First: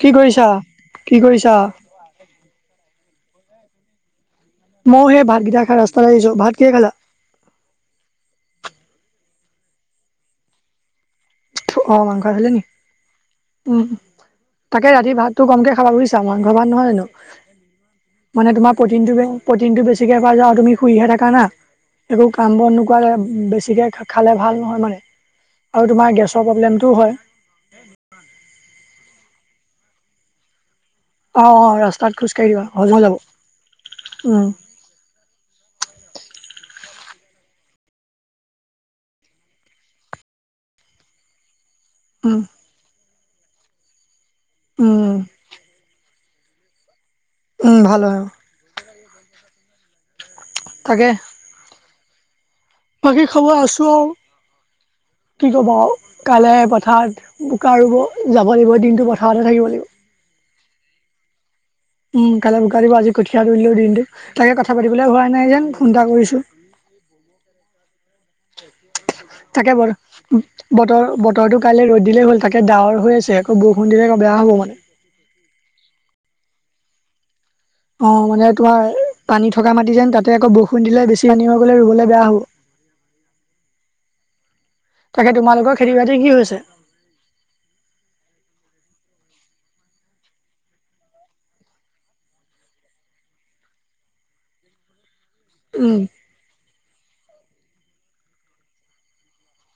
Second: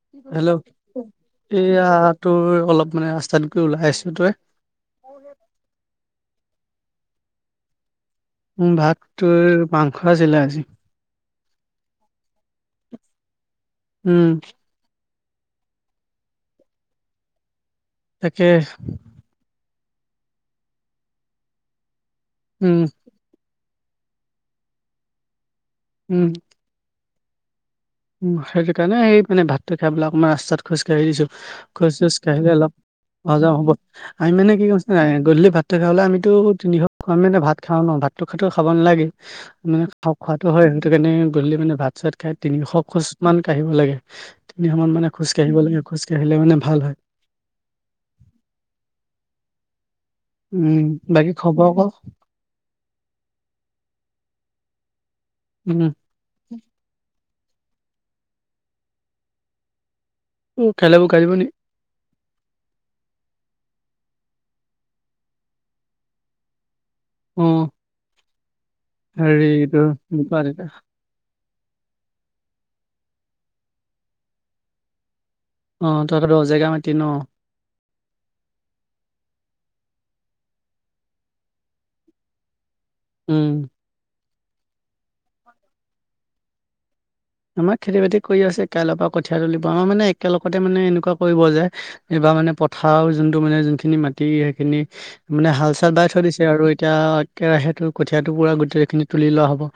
কি কৰিছা? হেল্ল' কি কৰিছা? এইয়া তোৰ অলপ মানে আ জানকৈ ওলাই আছো তই মইয় সেই ভাতকেইটা খাই ৰাস্তাত আহিছো ভাত কিিয় খালা মোৰ ভাতটো মাংস আছিলে আজি অ মাংসছিলছিলে নি উ উম তাকে ৰাতি ভাত তটো কমকে খাবা বুজিছা মাংসৰ ভাত নহয় জানো তাকে মানে তোমাৰ প্ৰিন টো প্ৰিন টো বেছি বেছিকৈ কৰা যা তুমি শুইহে থাকা না একো কাম বন উম নকোৱ বেছিকে খালে ভাল নহয় মানে আৰু তোমাৰ গে টো হয় উ সেইটো কাৰণে স মানে ভাতটো খাবিলাক আমাৰ ৰাস্তাত খোজকাঢ়ি দিছো অ অ খোজ ৰাস্তাত চোজ খোজকাঢ়ি কাঢ়িলে দিবা অলপ হজম হৈ যাব। সজম হ'ব আমি উম মানে কি কছ ন গধূলি ভাতটো খাবলে আমিতো তিনিশ মানে ভাত খাওঁ ন ভাতটো খো খাব নালাগে মানে খওঁ খোৱাাতটো হয় সেইটো কাৰণে গধল মানে ভাল তছাত খাই উম তিনিশ খোজ মান কাঢ়িব লাগে তিনিশ মান মানে উম খো কাঢ়িব লাগে খোজ তেতি আহিলে মানে ভাল হয় উম ভাল হয় উম তাকে বাকী খবৰ ক বাকী খবৰ আছো আৰু কি ক'ব উম কালে পথাৰ বোকা ৰুব যাব লাগিব দিনটো পথাৰতে থাকিব লাগিব অ খেলাবোৰ খিব নেকি উম কাইলৈ বুোকাই দিব আজি কঠিয়া ৰিলোও দিনটো তাকে কথা পাতিবলৈ হোৱা নাই যেন ফোন এটা কৰিছো উম তাকে বাৰু বোকাদিতা বতৰ বতৰটোো কাইলৈ ৰ'দ দিলেই হ'ল তাকে ডাৱৰ হৈ আছে আকৌ বৰষুণ দিলেৌ বেয়া হ'ব মানে অ তই পৰাত দহ জেগা মাতি ন অ মানে তোমাৰ পানী থকা মাটি যেন তাতে আকৌ বৰষুণ দিলে বেছি পানী হৈ গলে ৰুবলে বেয়া হ'ব উম। তাকে তোমালোকৰ খেতি বাতি কি হৈছে? আমাৰ খেতি বাতি কৰি আছে কাইলৰ পৰা কঠীয় তুলিব আমাৰ মানে একেলগতে মানে এনেকুৱা কৰিব যে এই বাৰ মানে পথাৰ যোনটো মানে যোনখিনি মাটি সেইখিনি মানে হাল চাল উম বাই থৈ দিছে আৰু এতিয়া একেৰাহেটো কঠীয়টো পুৰা গোটেইেখিনি তুলি লোৱা হ'ব।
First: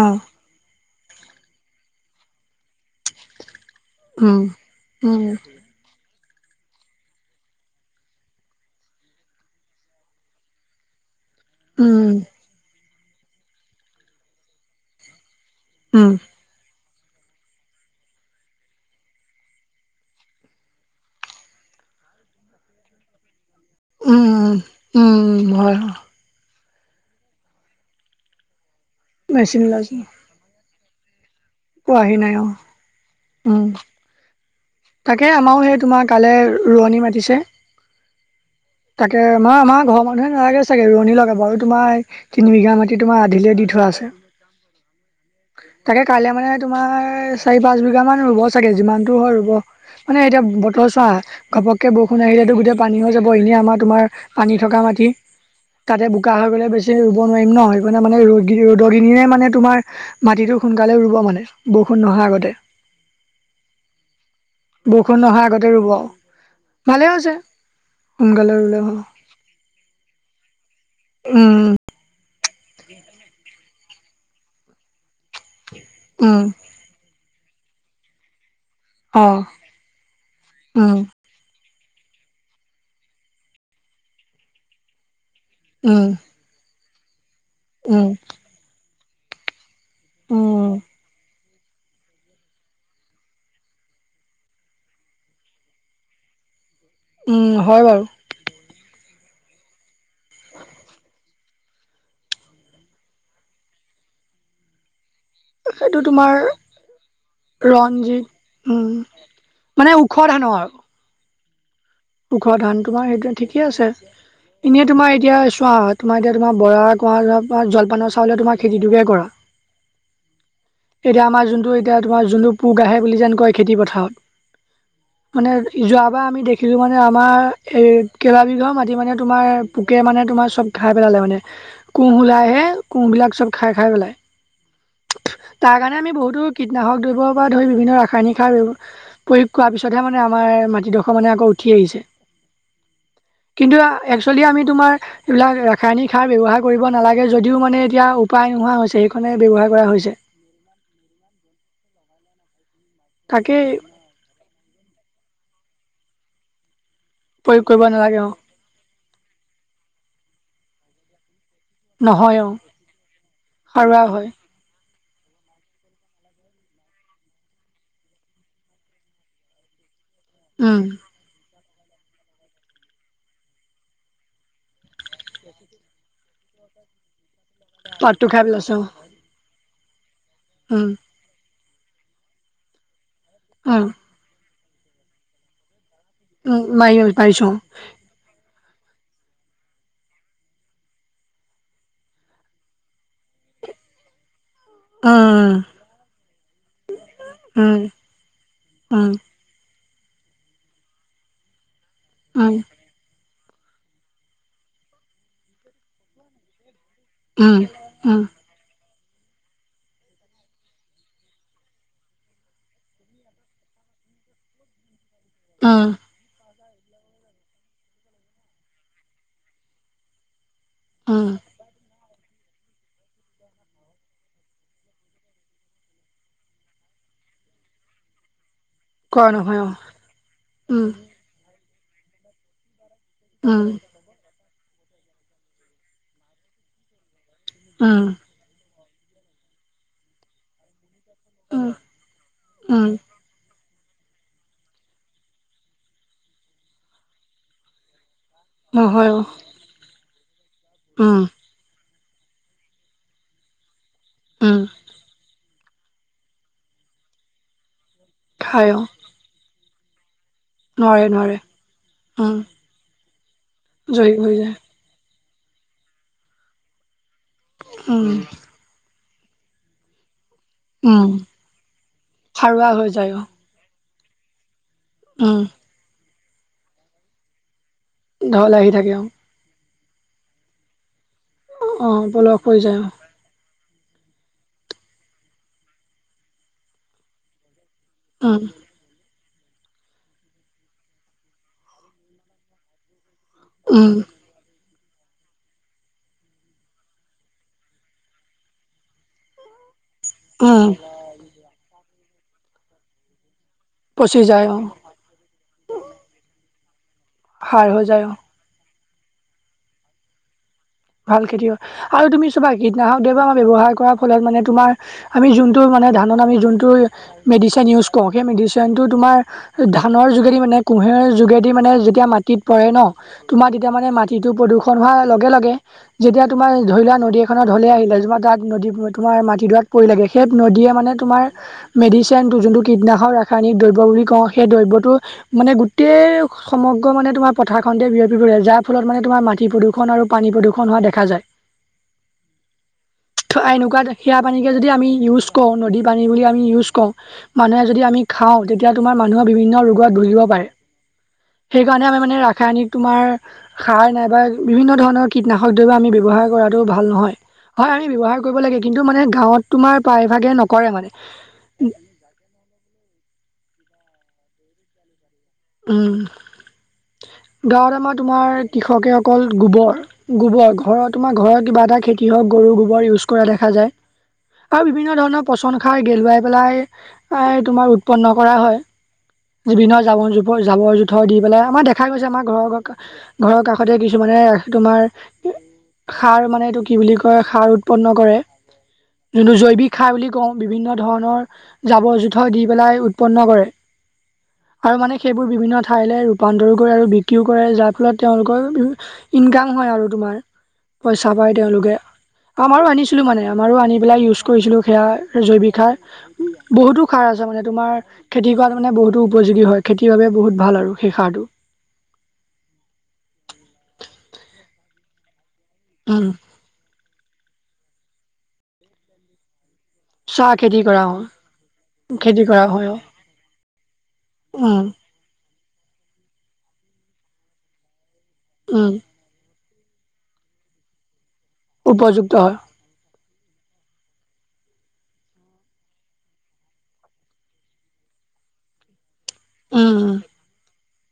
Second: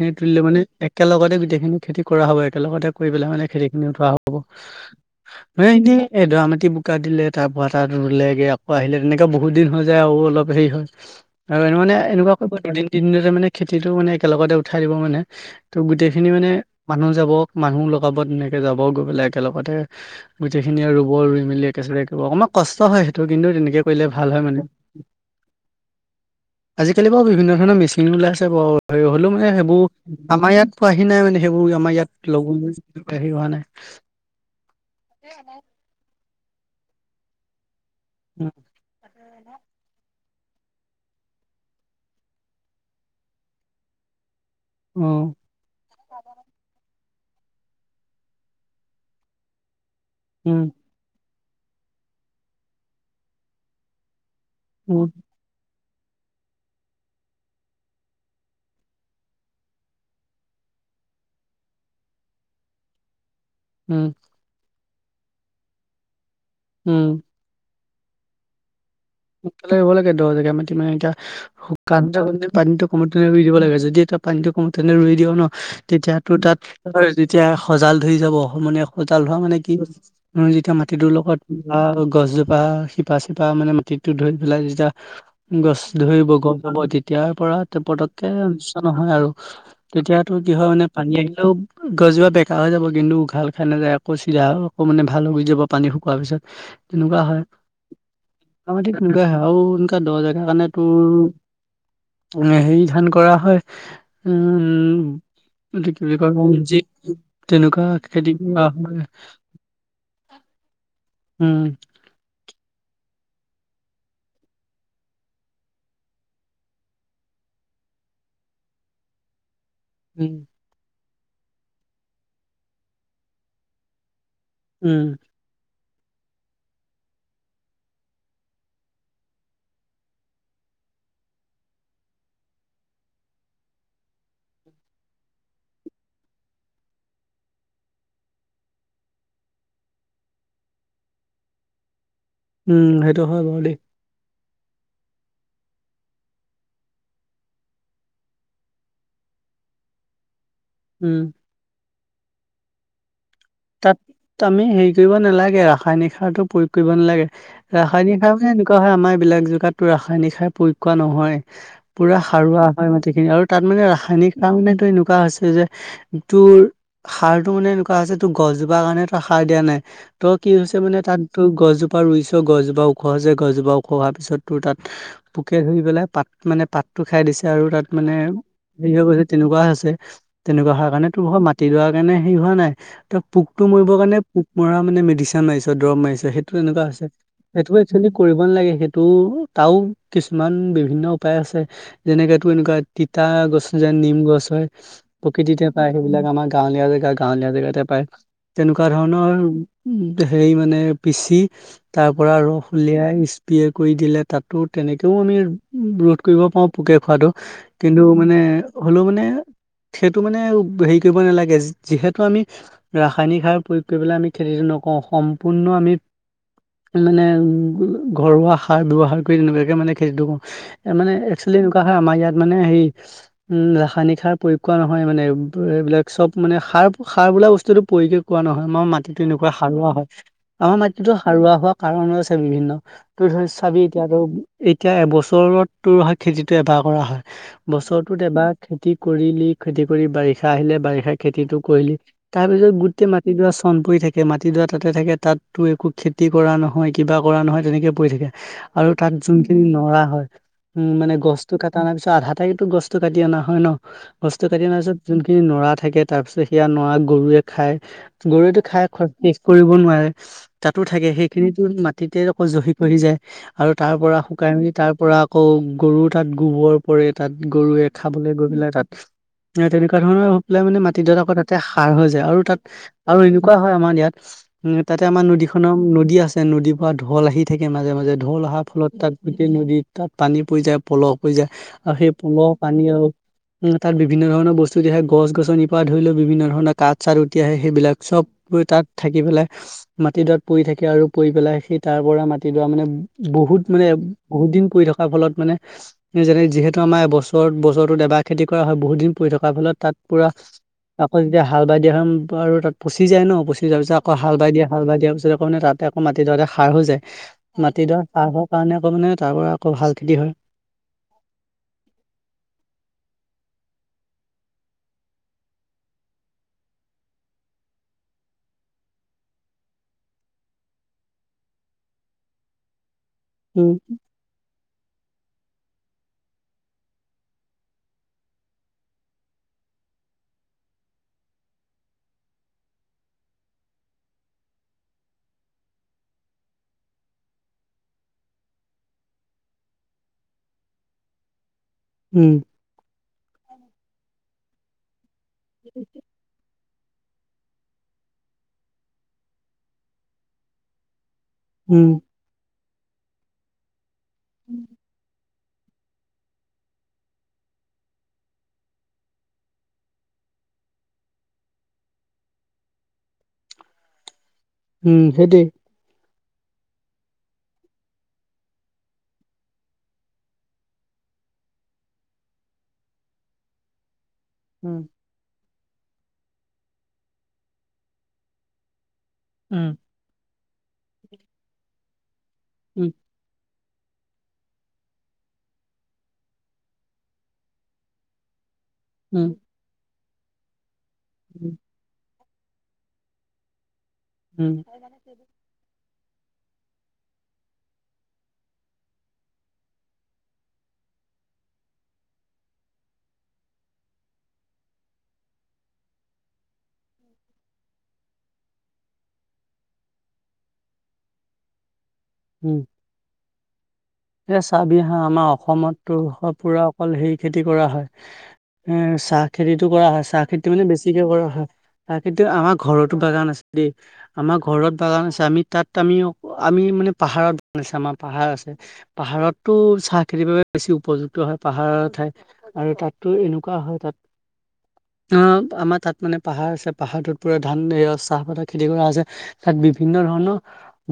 অ তুলিলে মানে একেলগতে গোটেইখিনি খেতি কৰা হ'ব একেলগতে কৰি পেলাই মানে খেতি উম উম [inaudible] এ দৰা মাটি বোকা দিলে তাৰ পৰা তাত ৰুলেগে আকৌ আহিলে তেনেকে বহুত দিন হৈ যায় আৰু অলপ হেৰি হয়। আৰু এ মানে এনেকুৱা কৰিব দুদিন তিদিনতে মানে খেতিটো মানে একেলগতে উঠাই দিব মানে। ত' উম গোটেইখিনি মানে মানুহ যাব মানুহ লগাব তেনেকে যাব গৈ পেলাই একেলগতে গোটেইখিনি আৰু ৰুব ৰুই মেলি অকমান কষ্ট হয় সেইটো কিন্তু তেনেকে কৰিলে উম ভাল হয় উম মানে। উম হয় আজিকালি বাৰু বিভিন্ন ধৰণৰ মেচিন ওলাই আছে বাৰু হ'লেও মানে মেচিন সেইবোৰ ওলাইছে আমাৰ ইয়াত পোৱাহি নাই মানে। সেইবোৰ অ আমাৰ আহি ইয়াত নাই অ লগ হেৰি হোৱা নাই। উম তাকে আমাৰও সেই তোমাৰ কাইলে ৰোৱনী মাতিছে। অ তাকে মা মা ঘৰৰ ম মানুহে নোৱাৰে চাগে ৰোৱনী লগা বাৰু তোমাৰ তিনি বিঘা মাটি তোমাৰ আধিলে দি থোৱা আছে। উম তাকে কাইলে মানে তোমাৰ মানে চাৰি পাঁচ বিঘা মান ৰুব চাগে যিমানতটো হয় ৰুব মানে এতিয়া উম বতৰ চোৱা ঘপককে বৰষুণ আহিলেতো গোটেই পানী হৈ যাব এনেই আমাৰ তোমাৰ পানী থকা উম মাটি। তাতে বোকা হৈ গ'লে বেছি ৰুব নোৱাৰিম ন। সেইকাৰণে মানে ৰ'দ ৰ'দৰ মানে তোমাৰ মাটিটো সোনকালেও ৰুব মানে বৰষুণ নহয় আগতে। উম। বৰষুণ নহয় আগতে ৰোব। উম, ভালেই হৈছে সোনকালে ৰুলে হ'ল। সোনকালে আহিব লাগে দহ জেগা মাটি মানে তিয়া উম শুকান পানীতটো কমতে ৰুই দিব লাগে যদি এতিয়া পানীটো কমতে ৰুই দিওঁ ন তেতিয়াতো উম তাত তেতিয়া সজাল ধৰি যাব মানে সজাল অ হোৱা মানে কি যেতিয়া উম মাটিটোৰ লগত গছজোপা শিপা চিপা মানে মাটিতো ধৰি পেলাই যেতিয়া গছ উম ধৰিব গম পাব তেতিয়াৰ পৰা উম প্ৰতককে অনিষ্ট নহয় আৰু। তেতিয়াতো কি হয় উম, মানে পানী আহিলেও গছোপা বেকা হৈ যাব কিন্তু উঘাল খাই নাযায় আকৌ চিধা আকৌ মানে ভাল হৈ যাব পানী শুকোৱাৰ পিছত। তেনেকুৱা হয়। উম, বাৰু হেয়া মাটি তেনেকুৱায়ে হয় আৰু এনেকুৱা দহ জেগাৰ কাৰণে তোৰ উম, হেৰি ধান কৰা হয় উম এতো সেইটো কি বুলি তোমাৰ কয় যি তেনেকুৱা ৰঞ্জিত খেতি কৰা উম, হয়। মানে ওখ হানো আৰু। উম। ওখ ধান তোমাৰ সেইটোৰে ঠিকেই আছে। এনে তোমাৰ এতিয়া চোৱা তোমাৰ এতিয়া তোমাৰ বৰা কুহা যোৱাৰ পৰা জলপানৰ চাউলে তোমাৰ খেতিটোকে কৰা। উম। এতিয়া আমাৰ যোনটো এতিয়া তোমাৰ যোনটো পোক আহে বুলি যেন কয় খেতি পথাৰত। উম। যোৱাব বা আমি দেখি চো মানে আমাৰ এই কেলা বিঘা মাটি মানে তোমাৰ পোকে মানে তোমাৰ চব খাই পেলালে মানে। কুঁহ ওলাইহে কুঁহবিলাক চব খাই খাই পেলাই। [inaudible] তাৰ কাৰণে আমি বহুতো কীটনাশক দ্ৰব্যৰ পৰা ধৰি বিভিন্ন ৰাসায়নিক সাৰৱ প্ৰয়োগ কৰাৰ পিছতহে মানে আমাৰ মাটিডোখৰ মানে আকৌ উঠি আহিছে। উম, সেইটো হয় বাৰু দেই। একেল আমি তোমাৰ এইবিলাক ৰাসায়নিক সাৰ ব্যৱহাৰ কৰিব নালাগে যদিও মানে এতিয়া উপায় নোহোৱা হৈছে। ব্যৱহাৰ কৰা হৈছে। উম তাকে তাত আমি হেৰি কৰিব নালাগে ৰাসায়নিক সাৰতো প্ৰয়োগ কৰিব নালাগে প্ৰয়োগ কৰিব ৰাসায়নিক নালাগে অ সাৰ মানে এনেকুৱা হয় আমাৰ এবিলাক জেগাতটো ৰাসায়নিক সাৰ প্ৰয়োগ কৰা নহয় পুৰা নহয় অ সাৰুৱা হয় মাটিখিনি আৰু তাত মানে সাৰুৱা হয় ৰাসায়নিক সাৰা মানে তোৰ এনে একুৱা হৈছে যে তোৰ সাৰটো মানে এনেকুৱা হৈছে টো গছজোপাৰ কাৰণে তো সাৰ দিয়া নাই ত' কি উম হৈছে মানে তাতো গছজোপা ত পৰা ৰুইছ গছজোপা ওখছে গছজোপা ওখ হোৱাৰ পিছত তোৰ তাত পোকে ধুই পেলাই পাত মানে পাত টো খাই দিছে আৰু তাত মানে পাতটো খাই পেলাইছে অ হেৰি হৈ গৈছে তেনেকুৱা আছে তেনেকুৱা উম হোৱাৰ কাৰণে তোৰ মাটিডৰা কাৰণে হেৰি হোৱা নাই ত পোকটো উম মৰিবৰ কাৰণে পোক মৰা মানে মেডিচিন মাৰিছ দৰৱ মাৰিছ সেইটো উম তেনেকুৱা মাৰি আছে পাৰিছো সেইটো একচুৱেলি কৰিব নালাগে সেইটো তাও কিছুমান বিভিন্ন উপায় আছে যেনেক তো এনেকুৱা তিতা গছে যে নিম গছ হয় অ প্ৰকৃতিতে উম পায় সেইবিলাক আমাৰ গাঁৱলীয়া জেগা গাঁৱলীয়া উম জেগাতে পায় তেনেকুৱা উম ধৰণৰ হেৰি মানে পিচি তাৰ পৰা উম ৰস উলিয়াই স্প্ৰে কৰি দিলে তাতো তেনেকেও আমি ৰোধ কৰিব পাৰো পোকে খোৱাতটো উম কিন্তু উম মানে হলেও মানে সেইটো মানে হেৰি কৰিব নালাগে যিহেতু আমি ৰাসায়নিক সাৰ প্ৰয়োগ কৰিপেলাই আমি খেতিটো নকৰো সম্পূৰ্ণ উম আমি মানে উ ঘৰুৱা সাৰ ব্যৱহাৰ কৰি তেনেকুৱাকে মানে খেতিটো কৰো মানে উম একচলি আমাৰ ইয়াত মানে হে উম ৰাসায়নিক সাৰ প্ৰয়োগ নহয় মানে এইবিলাক চব মানে সাৰ সাৰ বোলা বস্তুটো পৰিকে কোৱা নহয় আমাৰ মাটিটো কৰা এনেকুৱা নহয় অ সাৰুৱা হয় আমাৰ উম মাটিতো সাৰুৱা হোৱা কাৰণো আছে বিভিন্ন তোৰ ধৰি উম চাবি এতিয়াতো এতিয়া এবছৰতো হয় খেতিটো এবাৰ কৰা হয় উম বছৰটোত এবাৰ খেতি কৰিলি খেতি কৰি বাৰিষা আহিলে বাৰিষা খেতিটো উম কৰিলি তাৰ পিছত উম, গোটেই মাটিডৰা চণ পৰি থাকে মাটিডৰা তাতে থাকে তাততো একো খেতি কৰা নহয় কিবা কৰা নহয় তেনেকৈ পৰি থাকে আৰু নহয় তাত অ', যোনখিনি নৰা হয় উম মানে গছ টো কাটা অনাৰ পিছত আধাতেইতো গছটো কাটি অনা হয় ন গছটো উম, কাটি অনা পিছত যোনখিনি নৰা থাকে তাৰ পিছত সেয়া নৰা গৰুৱে খাই গৰুৱেটো খাই শেষ কৰিব নোৱাৰে তাতো নোৱাৰে থাকে নোৱাৰে, সেইখিনিতো মাটিতে উম, আকৌ জহি পঢ়ি যায় আৰু তাৰ জয়ী পৰা হৈ শুকাই যায়, মেলি তাৰ পৰা আকৌ গৰু তাত গোবৰ পৰে তাত গৰুৱে উম, খাবলৈ গৈ পেলাই তাত তেনেকুৱা ধৰণৰ হৈ পেলাই মানে উম, মাটিডৰা আকৌ তাতে সাৰ হৈ যায় আৰু তাত সাৰুৱা হৈ যায় আৰু অ', এনেকুৱা হয় আমাৰ ইয়াত উম তাতে আমাৰ উম, নদী খনৰ নদী আছে নদীৰ পৰা ঢল আহি থাকে গে মাজে মাজে ঢোল ঢল অহাৰ আহি ফলত থাকে অ', তাত গোটেই নদীত তাত পানী পৰি যায় পলস হৈ যায় আৰু অ', সেই পলস হৈ যায় পানী অ', আৰু উ তাত বিভিন্ন ধৰণৰ বস্তু উতি আহে গছ গছনিৰ পৰা ধৰি লৈ বিভিন্ন ধৰণৰ কাঠ চাঠ উটি আহে সেইবিলাক চব উম, তাত থাকি পেলাই মাটিডৰাত পৰি থাকে আৰু পৰি পেলাই সেই তাৰ পৰা মাটিডৰা মানে বহুত মানে উম, বহুত দিন পৰি থকা ফলত মানে যেনে যিহেতু আমাৰ বছৰত বছৰত আমাৰটো এবাৰ খেতি কৰা হয় বহুত দিন পৰি থকাৰ ফলত তাত পুৰা উম, আকৌ যেতিয়া হাল বাই দিয়া হয় আৰু তাত পচি যায় ন পচি তে তাৰ পিছ আকৌ পচি হাল যায় বাই অ', দিয়ে হাল বাই দিয়াৰ পিছত আকৌ তাতে আকৌ মাটি দৰাত সাৰ হৈ যায় সাৰ হৈ মাটিডৰা যায় অ'। চাহৰ কাৰণে আকৌ মানে তাৰ পৰা আকৌ ভাল খেতি হয় ভাল খেতি হয় আৰু তুমি চাবা কীটনাশক দব ব্যৱহাৰ কৰা ফলত মানে আমি ধানত জোনটো মেডিচিন। ইউজ কৰো সেইটো মিডিচেন আমাৰ ধানৰ যোগেদি মানে কুঁহেৰ যোগেদি মানে যেতিয়া মাটিত পৰে ন তোমাৰ তেতিয়া উম মানে মাটিটো প্ৰদূষণ হোৱাৰ লগে লগে যেতিয়া তোমাৰ ধৰি লোৱাা নদী এখনৰ ঢলে আহিলে তোমাৰ তাত নদী তোমাৰ মাটিডৰাত পৰি লাগে সেই নদী মানে তোমাৰ মেডিচিন যোনটো কিটনাশ ৰায়নিক দ্ৰব্য বুলি ক সেই দ্ৰবটো মান গোটেই সমগ্ৰ মানে তোমাৰ পথাৰখনতে বিয়পি পৰিলে যাৰ ফলত মানে তোমাৰ মাটি প্ৰদূষণ আৰু পানী প্ৰদূষণ দেখা যায় উম এনেকুৱা সেয়া পানীে যদি আমি ইউজ কওঁ নদী পানী বুলি আমি ইউজ কৰওঁ মানুহে যদি আমি খাওঁ, তেতিয়া তোমাৰ মানুহে বিভিন্ন ৰোগত ভুগিব পাৰে সেই কাৰণে আমি উম মানে ৰাসায়নিক তোমাৰ সাৰ নাইবা বিভিন্ন ধৰণৰ কীটনাশক দ্ৰৱ্য আমি ব্যৱহাৰ কৰাটোও ভাল নহয় হয় আমি ব্যৱহাৰ কৰিব লাগে কিন্তু মানে গাঁৱত তোমাৰ প্ৰায়ভাগে নকৰে মানে [unintelligible] [unintelligible] উম। সেইটোৱেই উম। [unintelligible] গাঁৱত আমাৰ তোমাৰ কৃষকে অকল গোবৰ গোবৰ ঘৰ তোমাৰ ঘৰত কিবা এটা খেতি হয় ক গৰু গোবৰ ইউজ কৰা দেখা যায় আৰু উম বিভিন্ন ধৰণৰ পচন সাৰ গেলুৱাই পেলাই এ তোমাৰ উৎপন্ন কৰা হয় উম বিভিন্ন জাবৰ জোৰ জাবৰ জোথৰ দি পেলাই আমাৰ দেখা গৈছে আমাৰ ঘৰৰ উম ঘৰৰ কাষ সোদে কিছুমানে তোমাৰ সাৰ মানে এইটো কি বুলি কয় সাৰ উৎপন্ন কৰে উম যোনটো জৈৱিক খাই বুলি কওঁ বিভিন্ন ধৰণৰ উম জাবৰ জো দি পেলাই উৎপন্ন কৰে উম। আৰু মানে সেইবোৰ বিভিন্ন ঠাইলৈ বান্দৰ কৰে আৰু বিক্ৰীও কৰে যাৰ ফলত তেওঁলোকৰ ইনকাম হয় আৰু তোমাৰ পইচা পাই তেওঁলোকে আমাৰো আনিছিলো মানে আমাৰো আনি পেলাই ইউজ কৰিছিলো সেয়া জৈৱিক সাৰ বহুতো সাৰ মানে তোমাৰ খেতি কৰা মানে বহুতো উপযোগী হয়। খেতিৰ বাবে বহুত ভাল আৰু সেই সাৰটো উম, এ চাবি হা আমাৰ উম অসমত পুৰা অকল হে খেতি কৰা হয় এ চাহ খেতিতটো কৰা হয় চাহ খেতি মানে বেছিকে কৰা হয় তা কন্তু খেতি কৰা আমাৰ হয় অ ঘৰতো বাগান আছে দেই আমাৰ উম ঘৰত বাগান আছে আমি তাত আমি আমি মানে পাহাৰত বনাইছো আমাৰ পাহাৰ আছে উম ঘৰতো চাহ খেতিৰ বাবে বেছি উপযুক্ত হয় পাহাৰৰ ঠাই উপযুক্ত হয় আৰু তাত এনেকুৱা হয় তাত অ', আমাৰ তাত মানে পাহাৰ আছে পাহাৰটোত পুৰা ধান চাহপাতৰ খেতি কৰা হৈছে। তাত উম উম বিভিন্ন ধৰণৰ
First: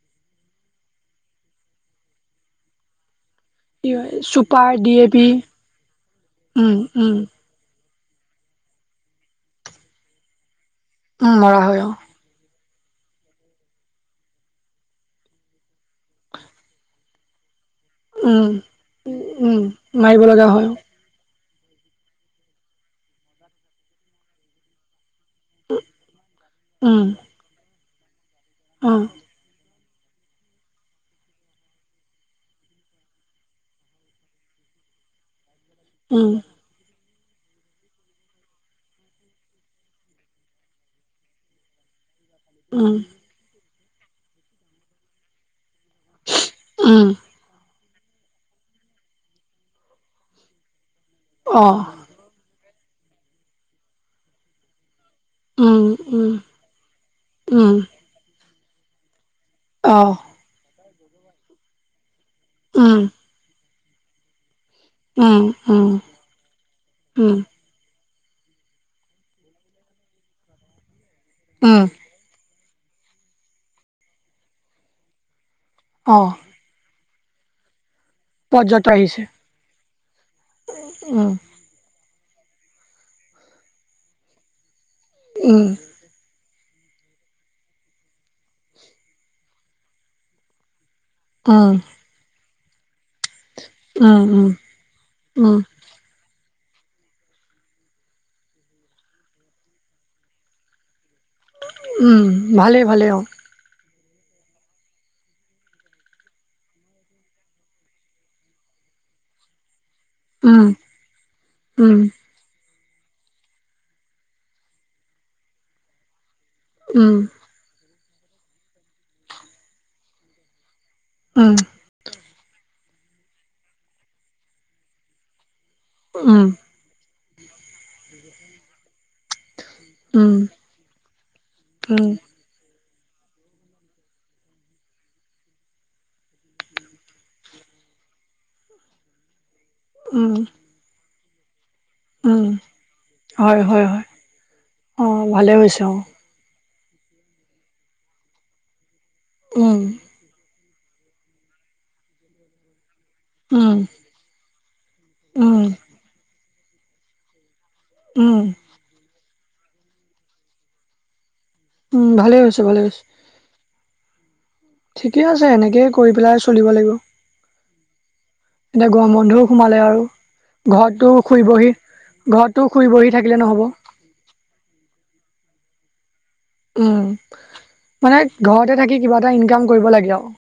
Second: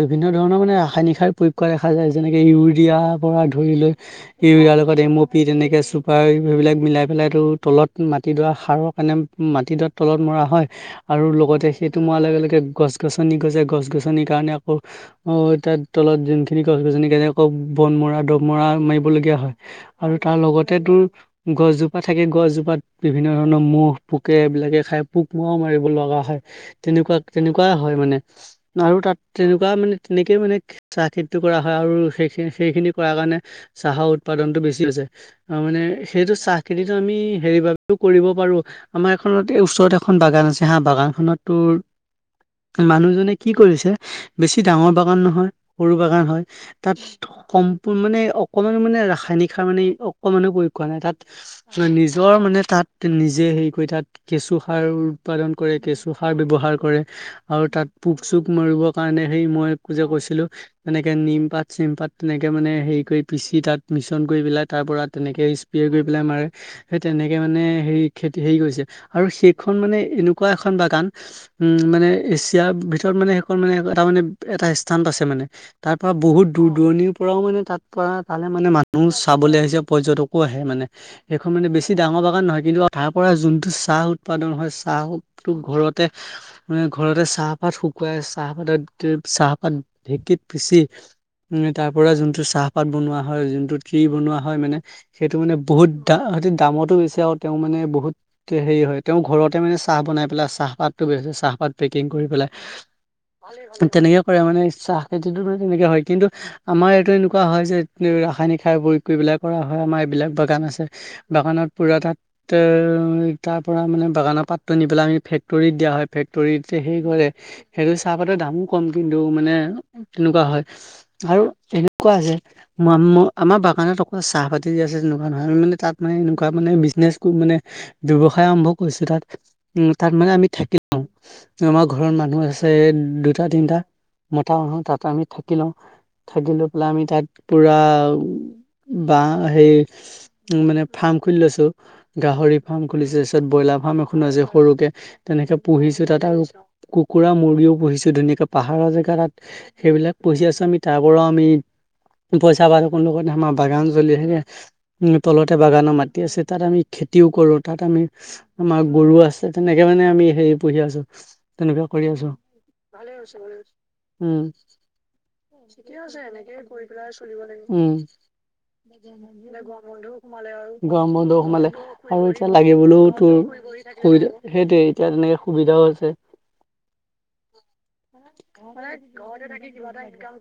বিভিন্ন ধৰণৰ মানে ৰাসায়নিক সাৰ প্ৰয়োগ কৰা দেখা যায় যেনেকে ইউৰি পৰা ধৰি কি লৈ হয় চুপাৰ ইউৰিয়াৰ ডি লগত এ এম অ' পি তেনেকে চুপাৰ উম সেইবিলাক মিলাই উম পেলাই তো তলত মাটিডৰা সাৰৰ কাৰণে মাটিডৰা তলত মৰা হয় আৰু উম মৰা লগতে হয় অ সেইটো মৰাৰ লগে লগে গছ গছনি গছে গছ গছনিৰ কাৰণে আকৌ তাৰ তলত যোনখিনি গছ গছনি কাৰণে বন মৰা দম উম মৰা মাৰিবলগীয়া হয় উম আৰু মাৰিব তাৰ লগা হয় লগতে তোৰ গছজোপা থাকে গছজোপাত বিভিন্ন ধৰণৰ মুহ পোকে এইবিলাকে খাই পোক মৰাও মাৰিব লগা হয় উম তেনেকুৱা তেনেকুৱাই হয় মানে অ আৰু তাত তেনেকুৱা মানে তেনেকে মানে চাহ খেতিটো কৰা হয় আৰু সেই সে সেইখিনি কৰাৰ কাৰণে চাহৰ উৎপাদনতটো বেছি হৈছে ত মানে উম সেইটো চাহখিনিত আমি হেৰিব কৰিব পাৰো আমাৰ এখনত এই ওচৰত এখন বাগান আছে হা বাগানখনতো উম, মানুহজনে কি কৰিছে বেছি ডাঙৰ বাগান নহয় সৰু বাগান হয় তাত উম, সম মানে অকমান মানে ৰাসায়নিক সাৰ মানে অকমান কোৱা নাই তাত অ', নিজৰ মানে তাত নিজে হেৰি কৰি তাত কেঁচু সাৰ উৎপাদন কৰে উম, কেঁচু সাৰ উম, ব্যৱহাৰ কৰে আৰু উম, তাত পোক চোক মাৰিবৰ কাৰণে সে মই যে অ', কৈছিলো তেনেকে নিম পাত চিম পাত তেনেকে মানে উম, হেৰি কৰি পিচি তাত মিশ্ৰণ কৰি পেলাই তাৰ পৰা উম, তেনেকে স্প্ৰে উম, কৰি পেলাই মাৰে সেই উম, তেনেকে মানে হেৰি খেতি হেৰি গৈছে আৰু সেইখন মানে এনেকুৱা এখন বাগান উম মানে এতিয়াৰ ভিতৰত মানে সেইখন মানে এটা মানে এটা স্থান পইছে আছে মানে তাৰ পৰা অ', বহুত দূৰ দূৰণি পৰাও মানে তাত পৰা তালে মানে পৰ্যটক মানুহ আহিছে, চাবলৈ আহিছে পৰ্যটকো আহে মানে উম, সেইখন মানে বেছি। ডাঙৰ বাগান নহয় কিন্তু তাৰ পৰা যোনটো চাহ উৎপাদন হয় চাহটো উম, ঘৰতে। ম ঘৰতে চাহপাত শুকুৱাই চাহপাতত চাহপাত ঢেঁকীত পিচি। অ, উম, তাৰ পৰা যোনটো চাহপাত বনোৱা হয় যোনটো ঘি বনোৱা উম, হয় মানে সেইটো মানে উম, বহুত দামতো বেছি আৰু তেওঁ মানে বহুত হেৰি হয় তেওঁ ঘৰতে মানে চাহ বনাই পেলাই চাহপাত। বে হৈছে চাহপাত পেকিং উম, কৰি পেলাই। ভালেই ভালেই অ', তেনেকে কৰে মানে ইচ্ছাহ খেতিো মানে তেনেকে হয় কিন্তু। আমাৰ এইটো এনেকুৱা হয় যে ৰাসায়নিক সাৰ প্ৰয়োগ কৰিব বিলাক কৰা হয় আমাৰ। বিলাক বাগান উম, আছে বাগানত উম, পুৰা তাত তাৰ পৰা মানে বাগানৰ পাতটো নি পেলাই আমি ফেক্টৰত দিয়া হয়ে। তৰি সেই উম, কৰে সেইটো চাহপাতৰ দামো কম কিন্তু মানে তেনেকুৱা হয়। অ কুৱছে আমাৰ বাগানত অকল চাহ পাতি দি আছে তেনেকুৱা নহয় আমি মানে। তাত মানে উম, এনেকুৱা মানে বিজনেছ মানে ব্যৱসায় আৰম্ভ কৰিছে তাত। উম, তাত মানে আমি থাকিও আমাৰ উম, ঘৰৰ মানুহ আছে। দুটা তিনটা মতো তাত আমি থাকি লওঁ। থাকি লৈ পেলাই আমি তাত পুৰা বাহ। সেই উম, উ মানে ফাৰ্ম খুলি লৈছো। উম, গাহৰি ফাৰ্ম খুলিছে তাৰ পিছত হয়, ব্ৰইলাৰ হয়, ফাৰ্ম হয়, এখন আছে সৰুকে অ', ভালে তেনেকে হৈছে পুহিছো অ', তাত আৰু। কুকুৰা মুৰ্গীও পুহিছো ধুনাকে পাহাৰৰ জো তাত উম, সেইবিলাক পুহি আছো আমি। তাৰ পৰাও আমি পইচা পাত লগতে আমাৰ উম, বাগান জ্বল আহম তলতে উম, বাগানৰ মাটি আছে তাত আমি খেতিও কৰো। তাত আমি উম, আমাৰ গৰু আছে তেনেকে মানে আমি হেৰি পুহি আছো। তেনেকুৱা কৰি উম, আছো ভালেই হৈছে, ভালেই হৈছে, উম, ঠিকে আছে এনেকেই ঠিকে কৰি আছে পেলাই এনেকে চলিব কৰি লাগিব। পেলাই চলিব লাগিব উম, এতিয়া গৰম বন্ধও গৰ সোমালে আৰু। বন্ধ ঘৰতটো গৰম বন্ধও শুই বহি সোমালে আৰু এতিয়া ঘৰতটো লাগে শুই বোও বহি তোৰ। থাকিলে নহ'ব। সুবিধা সেইটোোৱে এতিয়া তেনেকে সুবিধাও হৈছে। উম মানে ঘৰতে থাকি কিবা এটা ইনকাম কৰিব লাগে আৰু।